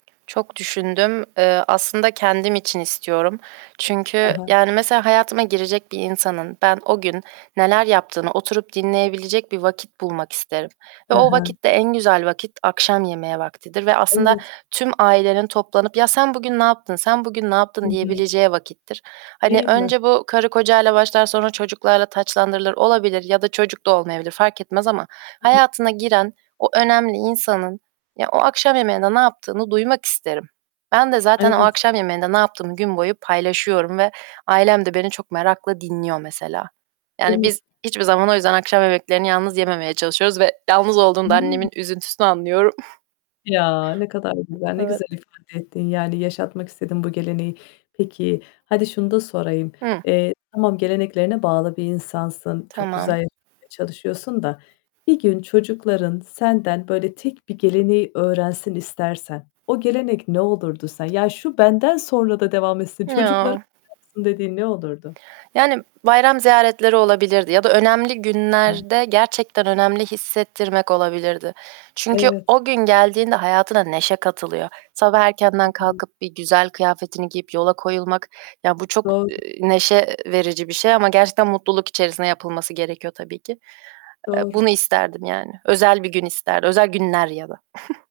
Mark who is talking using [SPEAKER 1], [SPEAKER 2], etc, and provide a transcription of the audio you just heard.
[SPEAKER 1] Çok düşündüm. Eee, aslında kendim için istiyorum.
[SPEAKER 2] Hı
[SPEAKER 1] Çünkü,
[SPEAKER 2] hı.
[SPEAKER 1] yani, mesela hayatıma girecek bir insanın ben o gün neler yaptığını oturup dinleyebilecek bir vakit bulmak isterim ve
[SPEAKER 2] Hı
[SPEAKER 1] o
[SPEAKER 2] hı.
[SPEAKER 1] vakitte en güzel vakit, akşam yemeği vaktidir ve aslında
[SPEAKER 2] Evet.
[SPEAKER 1] tüm ailenin toplanıp, "Ya, sen bugün ne yaptın, sen bugün ne
[SPEAKER 2] Hı
[SPEAKER 1] yaptın?"
[SPEAKER 2] hı.
[SPEAKER 1] diyebileceği vakittir. Hani,
[SPEAKER 2] Değil mi?
[SPEAKER 1] önce bu karı kocayla başlar, sonra çocuklarla taçlandırılır. Olabilir ya da çocuk da olmayabilir, fark etmez ama
[SPEAKER 2] [unintelligible]
[SPEAKER 1] hayatına giren o önemli insanın ya o akşam yemeğinde ne yaptığını duymak isterim. Ben de zaten o
[SPEAKER 2] Evet.
[SPEAKER 1] akşam yemeğinde ne yaptığımı gün boyu paylaşıyorum ve ailem de beni çok merakla dinliyor mesela.
[SPEAKER 2] Değil
[SPEAKER 1] Yani
[SPEAKER 2] mi?
[SPEAKER 1] biz hiçbir zaman o yüzden akşam yemeklerini yalnız yememeye çalışıyoruz ve yalnız olduğunda annemin
[SPEAKER 2] Hıı.
[SPEAKER 1] üzüntüsünü anlıyorum.
[SPEAKER 2] Ya! Ne kadar
[SPEAKER 1] Hı.
[SPEAKER 2] güzel, ne
[SPEAKER 1] Evet.
[SPEAKER 2] güzel ifade ettin. Yani yaşatmak istediğin bu geleneği. Peki hadi şunu da sorayım:
[SPEAKER 1] Hı.
[SPEAKER 2] Eee, tamam geleneklerine bağlı bir insansın. Çok güzel
[SPEAKER 1] Tamam.
[SPEAKER 2] yaşamaya çalışıyorsun da, bir gün çocukların senden böyle tek bir geleneği öğrensin istersen o gelenek ne olurdu sen? Ya, şu benden sonra da devam etsin, çocuklarım
[SPEAKER 1] Ya!
[SPEAKER 2] da yapsın dediğin ne olurdu?
[SPEAKER 1] Yani, bayram ziyaretleri olabilirdi ya da önemli
[SPEAKER 2] [unintelligible]
[SPEAKER 1] günlerde gerçekten önemli hissettirmek olabilirdi. Çünkü
[SPEAKER 2] Evet.
[SPEAKER 1] o gün geldiğinde hayatına neşe katılıyor. Sabah
[SPEAKER 2] Hı
[SPEAKER 1] erkenden
[SPEAKER 2] hı.
[SPEAKER 1] kalkıp bir güzel kıyafetini giyip yola koyulmak... Ya, bu çok,
[SPEAKER 2] Doğru.
[SPEAKER 1] eee, neşe, eee, verici bir şey ama gerçekten mutluluk içerisinde yapılması gerekiyor tabii ki. Eee,
[SPEAKER 2] Doğru.
[SPEAKER 1] bunu isterdim yani. Özel bir gün ister özel günler ya da.